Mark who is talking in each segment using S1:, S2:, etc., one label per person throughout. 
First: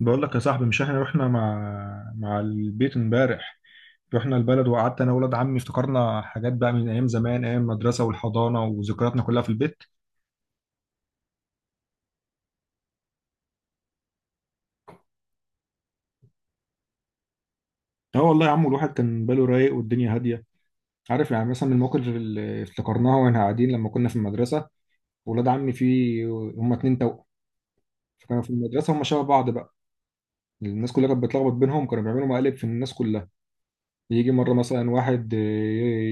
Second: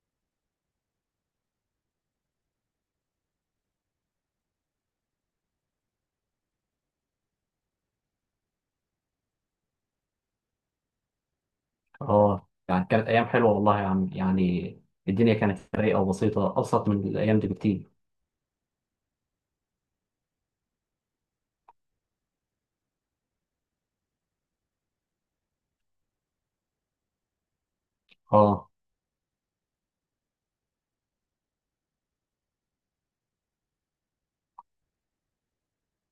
S1: بقول لك يا صاحبي، مش احنا رحنا مع البيت امبارح. رحنا البلد وقعدت انا وولاد عمي، افتكرنا حاجات بقى من ايام زمان، ايام المدرسه والحضانه وذكرياتنا كلها في البيت.
S2: اه، يعني كانت ايام حلوه والله يا عم، يعني الدنيا كانت رايقه وبسيطه، ابسط من الايام دي بكتير.
S1: اه والله يا عم، الواحد كان باله رايق والدنيا هاديه. عارف يعني مثلا من المواقف اللي افتكرناها واحنا قاعدين لما كنا في المدرسه. ولاد عمي في، هم اتنين توأم، فكانوا في
S2: اه،
S1: المدرسه هم شبه بعض بقى. الناس كلها كانت بتلخبط بينهم، كانوا بيعملوا مقالب في الناس كلها. يجي مره مثلا واحد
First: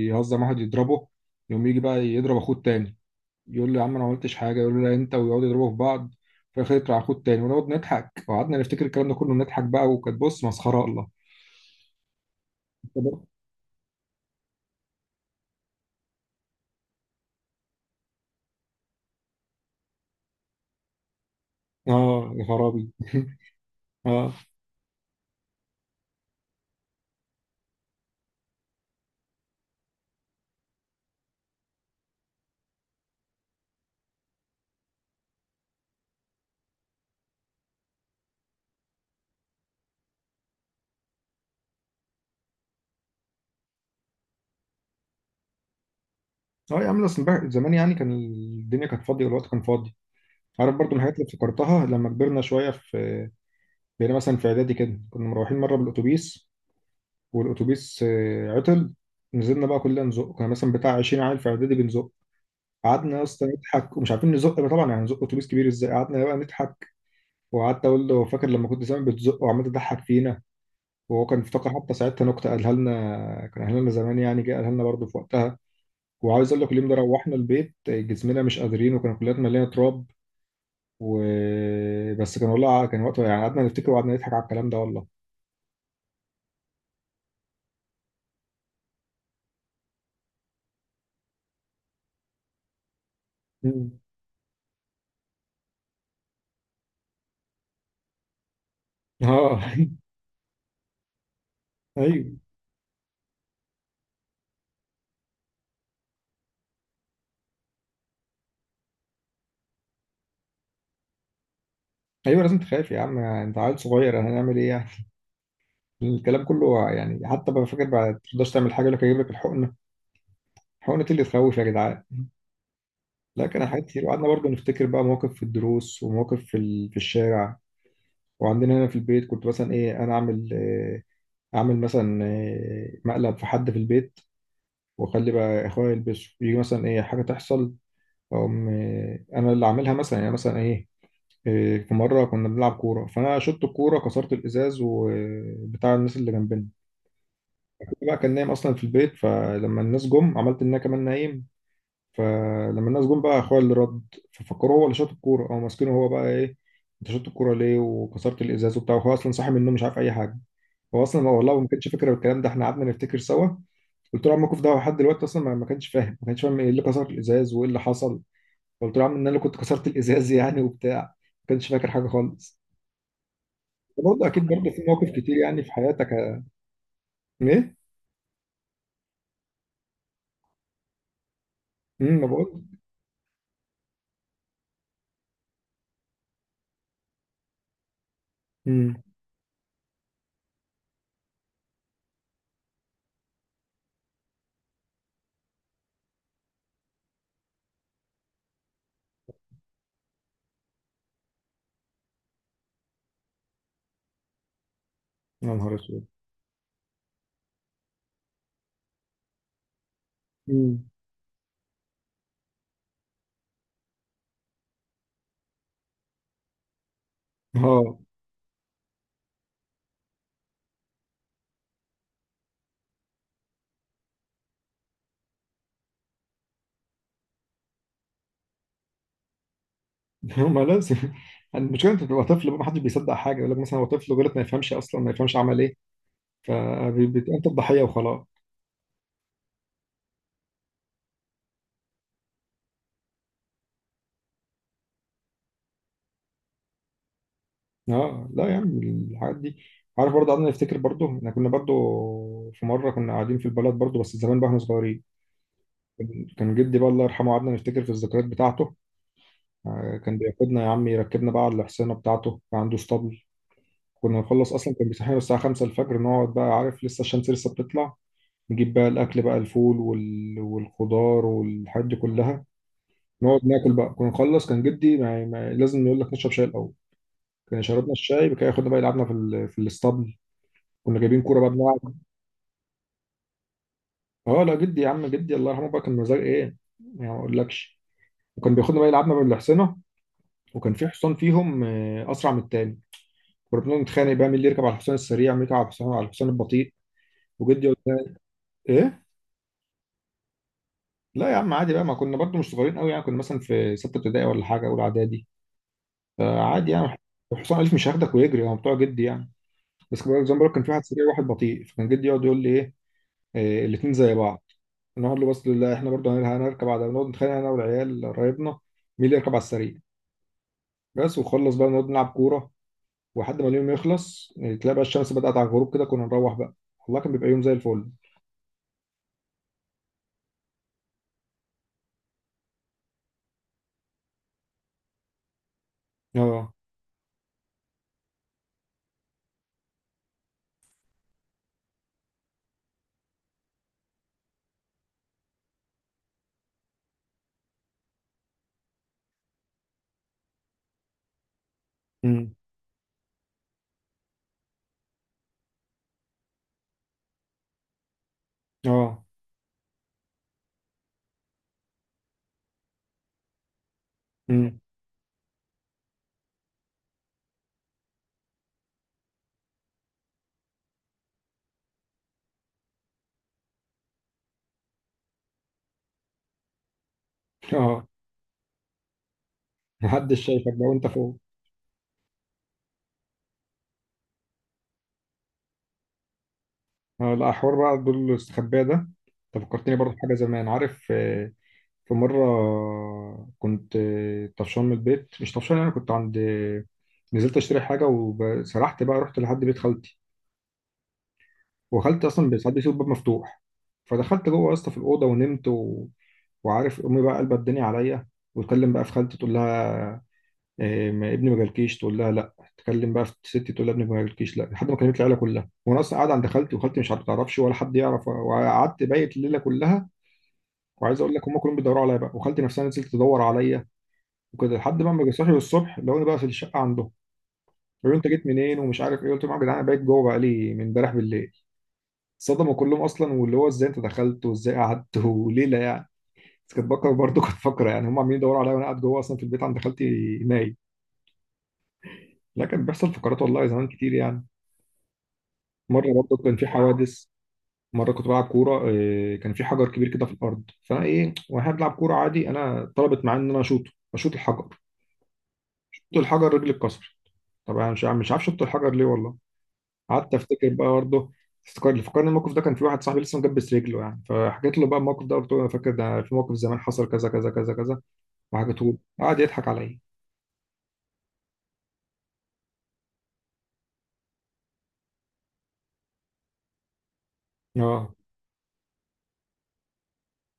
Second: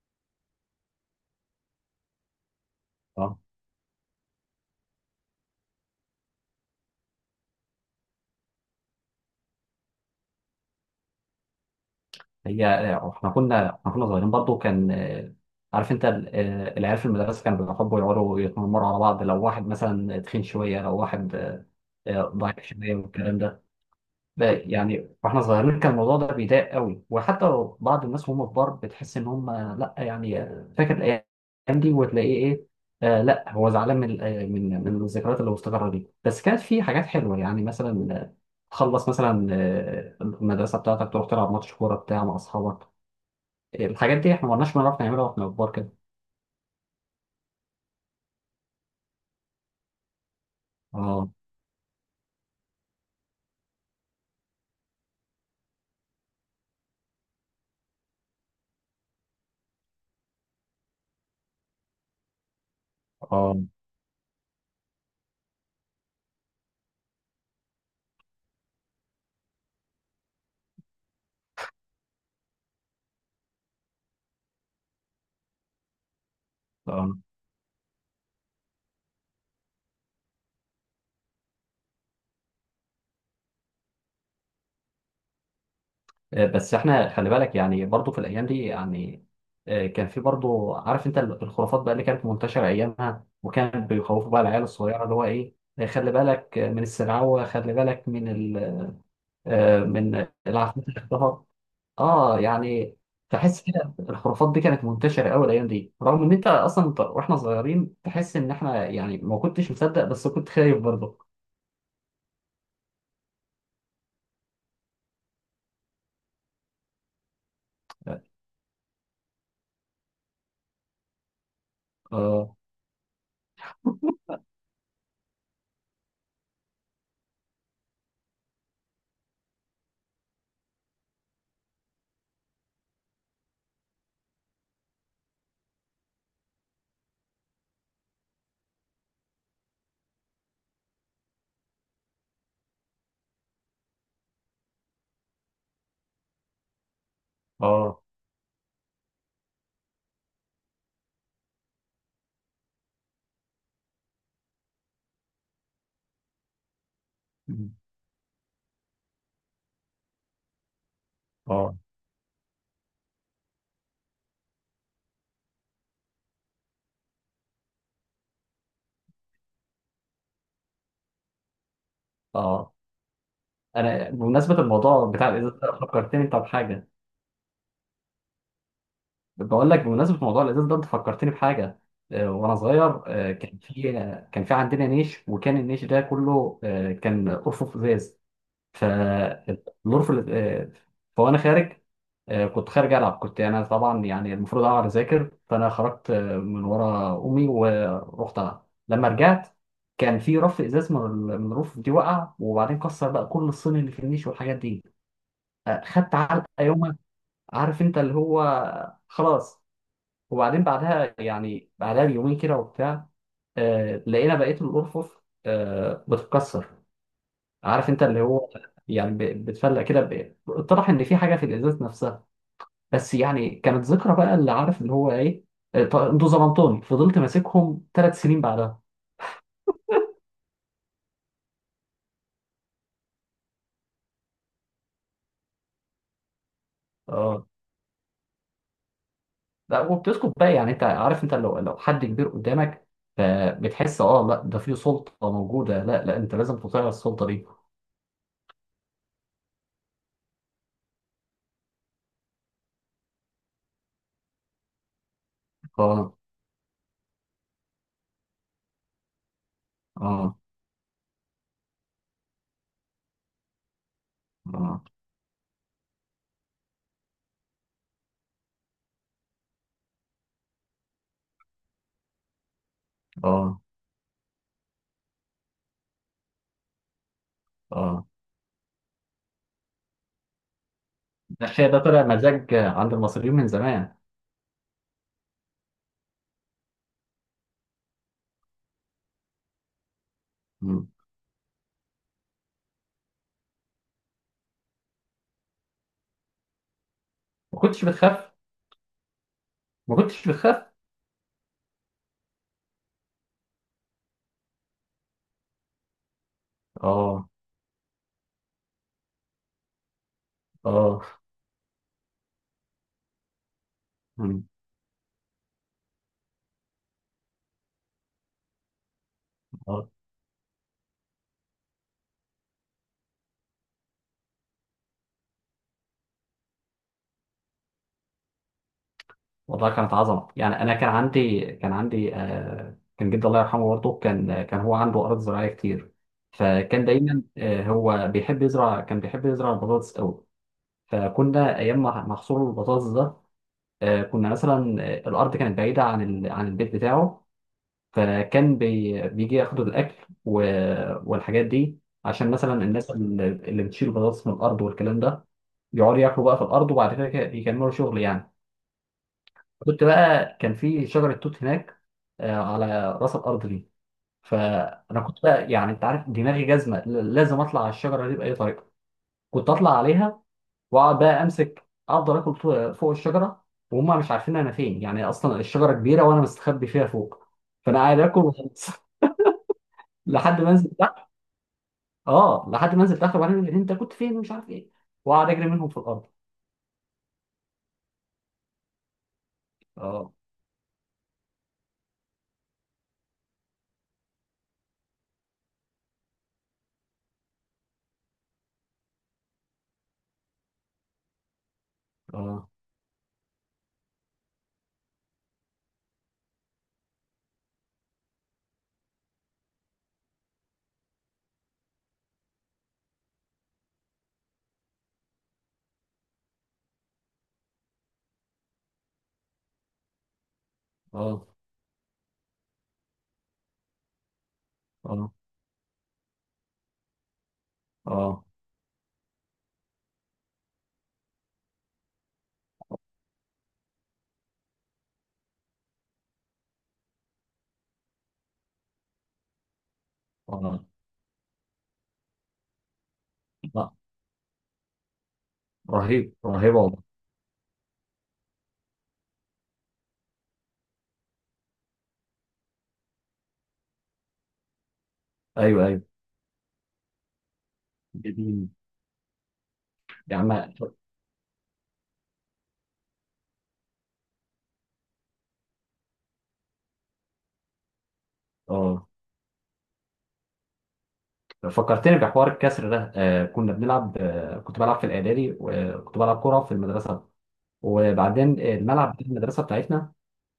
S1: يهزم واحد يضربه، يقوم يجي بقى يضرب اخوه التاني.
S2: اه،
S1: يقول له يا عم انا ما عملتش حاجه، يقول له لا انت، ويقعدوا يضربوا في بعض. في الاخر يطلع اخوه التاني ونقعد نضحك. وقعدنا نفتكر الكلام ده كله نضحك بقى، وكانت بص مسخره الله.
S2: هي. احنا كنا صغيرين برضو، كان عارف انت ال- آه، العيال في المدرسه كانوا بيحبوا يقعدوا يتنمروا على بعض، لو واحد مثلا تخين شويه، لو واحد
S1: اه يا
S2: ضعيف
S1: خرابي
S2: شويه والكلام ده.
S1: اه.
S2: لا، يعني واحنا صغيرين كان الموضوع ده بيضايق قوي، وحتى لو بعض الناس وهم كبار بتحس ان هم، لا، يعني فاكر الايام دي وتلاقيه ايه. آه، لا، هو زعلان من من الذكريات اللي مستقره دي، بس كانت في حاجات حلوه يعني، مثلا تخلص مثلا المدرسه بتاعتك، تروح تلعب ماتش كوره بتاع مع اصحابك. الحاجات دي احنا ما كناش بنعرف نعملها واحنا كبار كده.
S1: اه يا عم، اصل زمان يعني كان الدنيا كانت فاضيه والوقت كان فاضي. عارف برضو من الحاجات اللي
S2: اه،
S1: افتكرتها لما كبرنا شويه، في، بقينا مثلا في اعدادي كده، كنا مروحين مره بالاتوبيس. والاتوبيس عطل. نزلنا بقى كلنا نزق، كنا مثلا بتاع 20 عيل في اعدادي بنزق. قعدنا يا اسطى
S2: اه،
S1: نضحك ومش عارفين نزق بقى، طبعا يعني نزق اتوبيس كبير ازاي؟ قعدنا بقى نضحك. وقعدت اقول له فاكر لما كنت زمان بتزق وعمال تضحك فينا. وهو كان افتكر حتى ساعتها نكته قالها لنا، كان قالها لنا زمان يعني، جه قالها لنا برضه في وقتها. وعاوز اقول لك، اليوم ده
S2: اه.
S1: روحنا البيت جسمنا مش قادرين، وكان كلياتنا مليانه تراب و... بس كان والله، كان وقتها يعني قعدنا نفتكر وقعدنا نضحك على الكلام ده والله.
S2: بس احنا خلي بالك يعني برضو في الايام دي يعني كان في برضو، عارف انت الخرافات بقى اللي كانت منتشره ايامها، وكان
S1: مم.
S2: بيخوفوا بقى العيال الصغيره اللي هو ايه خلي بالك من السرعوه، خلي بالك من ال
S1: اه
S2: آه، من العفريت اللي اختفى.
S1: ايوه.
S2: اه، يعني تحس كده الخرافات دي كانت منتشره قوي الايام دي، رغم ان انت اصلا، انت واحنا صغيرين تحس ان احنا يعني ما كنتش مصدق، بس كنت خايف برضه.
S1: ايوه لازم تخاف يا عم، انت عيل صغير، هنعمل ايه يعني؟ الكلام كله يعني، حتى بقى فاكر بعد ما
S2: اه،
S1: تقدرش تعمل حاجه يقول لك هجيب لك الحقنه. الحقنه إيه اللي تخوف يا جدعان؟
S2: اه،
S1: لا، كان حاجات كتير. وقعدنا برضه نفتكر بقى مواقف في الدروس ومواقف في في الشارع. وعندنا هنا في البيت كنت مثلا ايه، انا اعمل إيه؟ اعمل مثلا إيه، مقلب في حد في البيت، واخلي بقى اخويا يلبسه. يجي مثلا ايه حاجه تحصل، أقوم إيه انا اللي اعملها مثلا يعني، مثلا ايه. إيه، في مرة كنا بنلعب كورة فأنا شطت الكورة كسرت الإزاز وبتاع الناس اللي جنبنا. أخويا
S2: اه،
S1: بقى كان نايم أصلا في البيت، فلما الناس جم عملت إن أنا كمان نايم. فلما الناس جم بقى اخويا اللي رد، ففكروا هو اللي شاط الكوره، او ماسكينه هو بقى ايه، انت شاط الكوره ليه وكسرت الازاز وبتاع. هو اصلا صاحي من النوم مش عارف اي حاجه. هو اصلا والله ما
S2: اه.
S1: كانش فاكر الكلام ده، احنا قعدنا نفتكر سوا. قلت له يا عم، الموقف ده لحد دلوقتي اصلا ما كانش فاهم، ما كانش فاهم ايه اللي كسر الازاز وايه اللي حصل. قلت له يا عم ان انا اللي كنت كسرت الازاز يعني وبتاع. ما كانش فاكر حاجه خالص.
S2: آه. انا
S1: برضه اكيد،
S2: بمناسبه
S1: برضه في
S2: الموضوع
S1: مواقف
S2: بتاع
S1: كتير
S2: الازاز
S1: يعني
S2: ده
S1: في حياتك.
S2: فكرتني انت بحاجه.
S1: ايه؟
S2: بقول لك بمناسبه موضوع الازاز ده، انت فكرتني بحاجه.
S1: ما
S2: وانا
S1: بقول.
S2: صغير كان في عندنا نيش، وكان النيش ده كله كان ارفف ازاز.
S1: امم
S2: فالارف، فانا خارج كنت خارج العب. كنت انا طبعا يعني المفروض اقعد اذاكر، فانا خرجت من ورا امي ورحت العب. لما رجعت كان في رف ازاز من الرفوف دي وقع، وبعدين كسر بقى كل الصين اللي في النيش والحاجات دي.
S1: يا نهار اسود.
S2: خدت علقه يومها. عارف انت اللي هو، خلاص. وبعدين
S1: امم
S2: بعدها يعني بعدها بيومين كده وبتاع لقينا بقيه الارفف بتتكسر. عارف
S1: اه
S2: انت اللي هو، يعني بتفلق كده، اتضح ان في حاجه في الازاز نفسها. بس يعني كانت ذكرى بقى اللي عارف اللي هو ايه. انتوا ظلمتوني، فضلت ماسكهم 3 سنين بعدها.
S1: ما لازم. المشكله انت بتبقى طفل بقى، ما حدش بيصدق حاجه، يقول لك مثلا هو طفل غلط ما يفهمش، اصلا ما يفهمش عمل ايه. فبتبقى انت
S2: اه،
S1: الضحيه وخلاص.
S2: لا، وبتسكت بقى، يعني انت عارف، انت لو حد كبير قدامك، فبتحس، اه، لا، ده في سلطه موجوده، لا لا، انت لازم تطيع السلطه دي.
S1: اه لا يا عم الحاجات دي. عارف برضه قعدنا نفتكر، برضه احنا كنا برضه، في مره كنا قاعدين في البلد برضه بس زمان بقى احنا صغيرين.
S2: اه،
S1: كان كان جدي بقى الله يرحمه، قعدنا نفتكر في الذكريات بتاعته. كان
S2: اه،
S1: بياخدنا يا عم، يركبنا بقى على الحصانه بتاعته، كان عنده اسطبل. كنا نخلص اصلا،
S2: اه،
S1: كان بيصحينا الساعه 5 الفجر، نقعد بقى عارف لسه الشمس لسه بتطلع. نجيب بقى الأكل بقى، الفول والخضار والحاجات دي كلها. نقعد
S2: اه،
S1: ناكل بقى، كنا نخلص كان جدي ما... ما... لازم يقول لك نشرب شاي الأول. كان شربنا
S2: اه.
S1: الشاي بقى ياخدنا بقى يلعبنا في في الاسطبل. كنا جايبين كورة بقى
S2: المشاية
S1: بنلعب.
S2: ده طلع مزاج عند المصريين من زمان.
S1: اه لا، جدي يا عم، جدي الله يرحمه بقى، كان مزاج ايه، يعني ما اقولكش. وكان بياخدنا بقى يلعبنا بالحصنة. وكان
S2: مم.
S1: في حصان فيهم أسرع من التاني. كنا بنقعد نتخانق بقى مين اللي يركب على الحصان السريع، مين يركب على الحصان على الحصان البطيء.
S2: ما
S1: وجدي يقول
S2: كنتش
S1: لنا
S2: بتخاف؟
S1: ايه.
S2: ما كنتش بتخاف؟
S1: لا يا عم عادي بقى، ما كنا برضو مش صغيرين قوي يعني، كنا مثلا في ستة ابتدائي ولا حاجة أولى إعدادي، فعادي يعني.
S2: اه،
S1: حسام الف مش هياخدك ويجري، هو بتوع جدي يعني. بس كان زي ما بقول لك، كان في واحد سريع
S2: اه.
S1: وواحد بطيء، فكان جدي يقعد يقول لي ايه. إيه، الاتنين زي بعض.
S2: مم.
S1: نقعد له بس لا احنا برضه هنركب هنركب على نقعد نتخانق انا والعيال قرايبنا، مين اللي يركب على السريع.
S2: اه،
S1: بس وخلص بقى نقعد نلعب كوره. ولحد ما اليوم يخلص إيه، تلاقي بقى الشمس بدأت على الغروب كده، كنا نروح بقى. والله كان بيبقى يوم زي الفل.
S2: والله كانت عظمة، يعني انا كان عندي آه، كان جدي الله يرحمه، برضه كان هو عنده ارض زراعية كتير،
S1: اه.
S2: فكان دايما آه، هو بيحب يزرع، كان بيحب يزرع البطاطس قوي. فكنا ايام ما محصول البطاطس ده، آه كنا مثلا الارض كانت بعيدة عن البيت بتاعه، فكان بيجي ياخدوا الاكل والحاجات دي، عشان
S1: امم
S2: مثلا الناس اللي بتشيل بطاطس من الارض والكلام ده، يقعدوا ياكلوا بقى في الارض، وبعد كده يكملوا شغل يعني.
S1: اه.
S2: كنت بقى كان في شجره توت هناك على راس الارض دي،
S1: امم
S2: فانا كنت بقى يعني انت عارف دماغي جزمه، لازم اطلع على الشجره دي باي طريقه. كنت اطلع عليها، واقعد بقى امسك افضل اكل فوق فوق الشجره، وهم مش عارفين انا فين. يعني اصلا الشجره كبيره وانا مستخبي فيها فوق، فانا
S1: اه.
S2: قاعد اكل وخلاص.
S1: محدش
S2: لحد ما
S1: شايفك بقى
S2: انزل.
S1: وانت فوق.
S2: اه، لحد ما نزلت اخر، وبعدين انت كنت فين ومش عارف ايه، وقعد اجري منهم في الارض.
S1: اه. لا حوار بقى دول الاستخباء ده. انت فكرتني برضه في
S2: اه،
S1: حاجه زمان. عارف في مرة كنت، طفشان من البيت، مش طفشان، أنا كنت عند، نزلت أشتري حاجة وسرحت بقى، رحت لحد بيت خالتي. وخالتي أصلا
S2: اه،
S1: ساعات بيسيب الباب مفتوح. فدخلت جوه يا اسطى في الأوضة ونمت وعارف أمي بقى قلبت الدنيا عليا. وتكلم بقى في خالتي تقول لها إيه ما ابني ما جالكيش؟ تقول لها لا. تكلم بقى في ستي تقول لها ابني ما جالكيش، لا. لحد ما كلمت العيلة كلها، وأنا أصلا قاعد عند خالتي وخالتي مش هتعرفش ولا حد يعرف، وقعدت بايت الليلة كلها. وعايز اقول
S2: اه،
S1: لك هم كلهم بيدوروا عليا بقى، وخالتي نفسها نزلت تدور عليا. وكده لحد بقى ما جه
S2: اه،
S1: صاحي الصبح لقوني بقى في الشقه عندهم. قالوا لي انت
S2: اه،
S1: جيت منين ومش عارف ايه؟ قلت لهم يا جدعان انا بقيت جوه بقى لي من امبارح بالليل. صدموا كلهم اصلا، واللي هو ازاي انت دخلت وازاي قعدت وليله يعني. بس كنت بفكر برضه، كنت فاكره يعني هم عمالين يدوروا عليا وانا قاعد جوه اصلا في البيت عند خالتي نايم.
S2: اه،
S1: لا كان بيحصل فقرات والله زمان
S2: لا،
S1: كتير يعني. مره
S2: رهيب
S1: برضه كان في
S2: رهيب والله.
S1: حوادث. مره كنت بلعب كوره، إيه، كان في حجر كبير كده في الارض، فانا ايه وانا بلعب كوره عادي، انا طلبت معايا ان انا اشوطه، اشوط الحجر.
S2: ايوه، ايوه.
S1: شوط الحجر، رجلي اتكسر. طبعا مش عارف شوط
S2: جميل
S1: الحجر ليه والله. قعدت
S2: يا عم،
S1: افتكر بقى برضه. افتكر اللي فكرني الموقف ده، كان في واحد صاحبي لسه مجبس رجله يعني، فحكيت له بقى الموقف ده، قلت له انا فاكر ده في موقف زمان حصل كذا كذا كذا كذا، وحكيته له.
S2: اه.
S1: قعد يضحك عليا.
S2: فكرتني بحوار الكسر ده، آه كنا بنلعب آه كنت بلعب في الاعدادي، وكنت بلعب كوره في المدرسه،
S1: اه.
S2: وبعدين الملعب بتاع المدرسه بتاعتنا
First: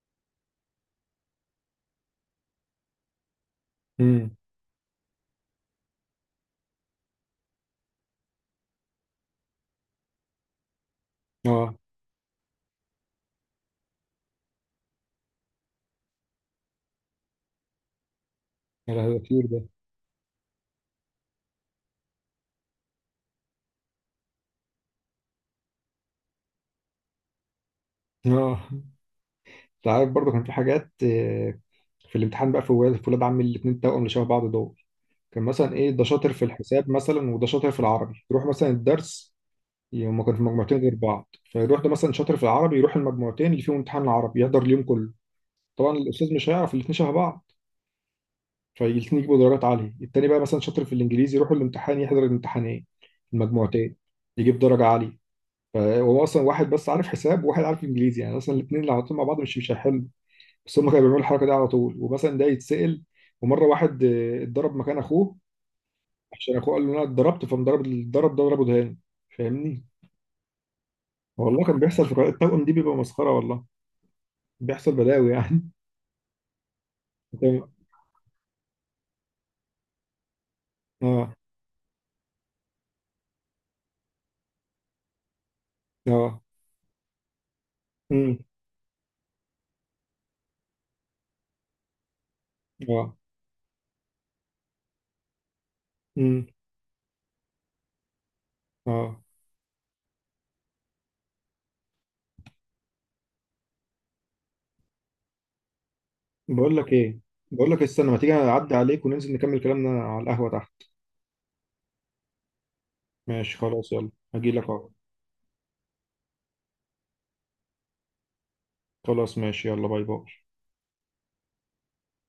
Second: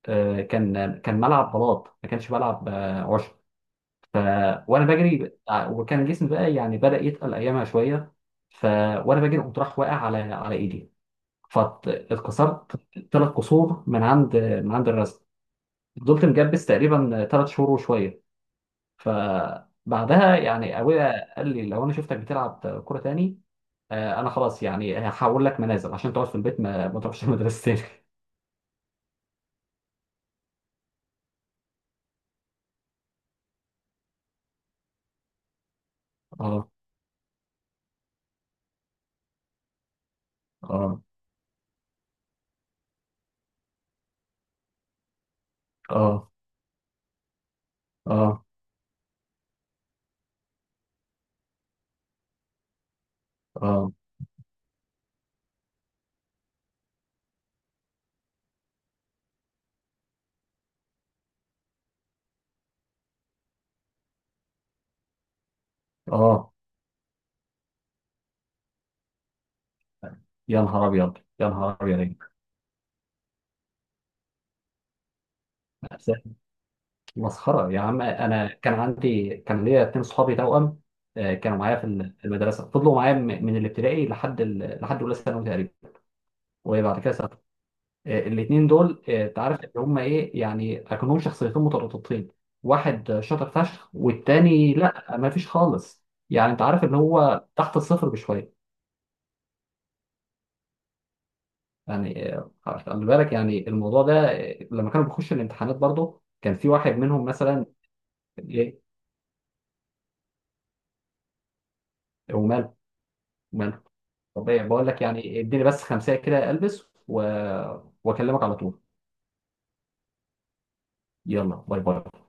S2: آه، كان ملعب بلاط، ما كانش ملعب آه عشب، ف
S1: امم
S2: وانا بجري وكان جسمي بقى يعني بدأ يتقل ايامها شويه، ف وانا بجري قمت راح واقع على ايدي،
S1: اه.
S2: فاتكسرت ثلاث كسور من عند الرزق. فضلت مجبس تقريبا 3 شهور وشويه،
S1: يا لهوي ده كتير ده.
S2: فبعدها يعني ابويا قال لي لو انا شفتك بتلعب كوره تاني، انا خلاص يعني هحول لك منازل عشان تقعد في البيت ما تروحش المدرسه تاني.
S1: اه. انت عارف برضه كان في حاجات في الامتحان بقى، في ولاد، في ولاد عمي الاثنين توأم اللي شبه بعض دول، كان مثلا ايه ده شاطر في
S2: اه،
S1: الحساب مثلا وده شاطر في العربي، يروح مثلا الدرس. هما كانوا في مجموعتين غير
S2: اه،
S1: بعض، فيروح ده مثلا شاطر في العربي يروح المجموعتين اللي فيهم امتحان العربي يحضر اليوم كله. طبعا
S2: اه،
S1: الاستاذ مش هيعرف الاثنين شبه بعض.
S2: اه،
S1: فالاثنين يجيبوا درجات عالية. التاني بقى مثلا شاطر في الانجليزي يروح الامتحان يحضر الامتحانين،
S2: اه،
S1: المجموعتين، يجيب درجة عالية. فهو اصلا واحد بس عارف حساب وواحد عارف انجليزي، يعني اصلا الاثنين لو حطيتهم مع بعض مش هيحلوا. بس هم كانوا بيعملوا الحركة دي على طول، ومثلا ده يتسأل. ومرة واحد اتضرب مكان اخوه،
S2: اه،
S1: عشان اخوه قال له انا اتضربت، فمضرب الضرب ده ضربه دهان. فاهمني.
S2: يا نهار ابيض، يا
S1: والله
S2: نهار
S1: كان بيحصل
S2: ابيض.
S1: في قراءة التوأم دي بيبقى مسخرة والله، بيحصل بلاوي يعني.
S2: مسخرة يا عم، أنا كان ليا اتنين صحابي توأم
S1: اه.
S2: كانوا معايا في المدرسة، فضلوا معايا من الابتدائي لحد أولى ثانوي تقريبا،
S1: اه.
S2: وبعد كده سافروا.
S1: امم
S2: الاتنين دول أنت عارف إن هما إيه، يعني أكنهم شخصيتين مترابطتين،
S1: اه.
S2: واحد شاطر فشخ والتاني لأ، ما فيش خالص،
S1: امم
S2: يعني أنت عارف إن هو تحت الصفر بشوية،
S1: اه.
S2: يعني خلي بالك يعني الموضوع ده لما كانوا بيخشوا الامتحانات برضه، كان في
S1: بقول
S2: واحد
S1: لك ايه،
S2: منهم مثلا.
S1: بقول لك استنى ما تيجي اعدي
S2: إيه،
S1: عليك وننزل نكمل كلامنا على القهوة تحت.
S2: وماله.
S1: ماشي خلاص، يلا هجيلك
S2: طبيعي، بقول
S1: اهو.
S2: لك يعني اديني بس خمسة كده، البس واكلمك على طول.
S1: خلاص ماشي، يلا باي باي.
S2: يلا باي باي.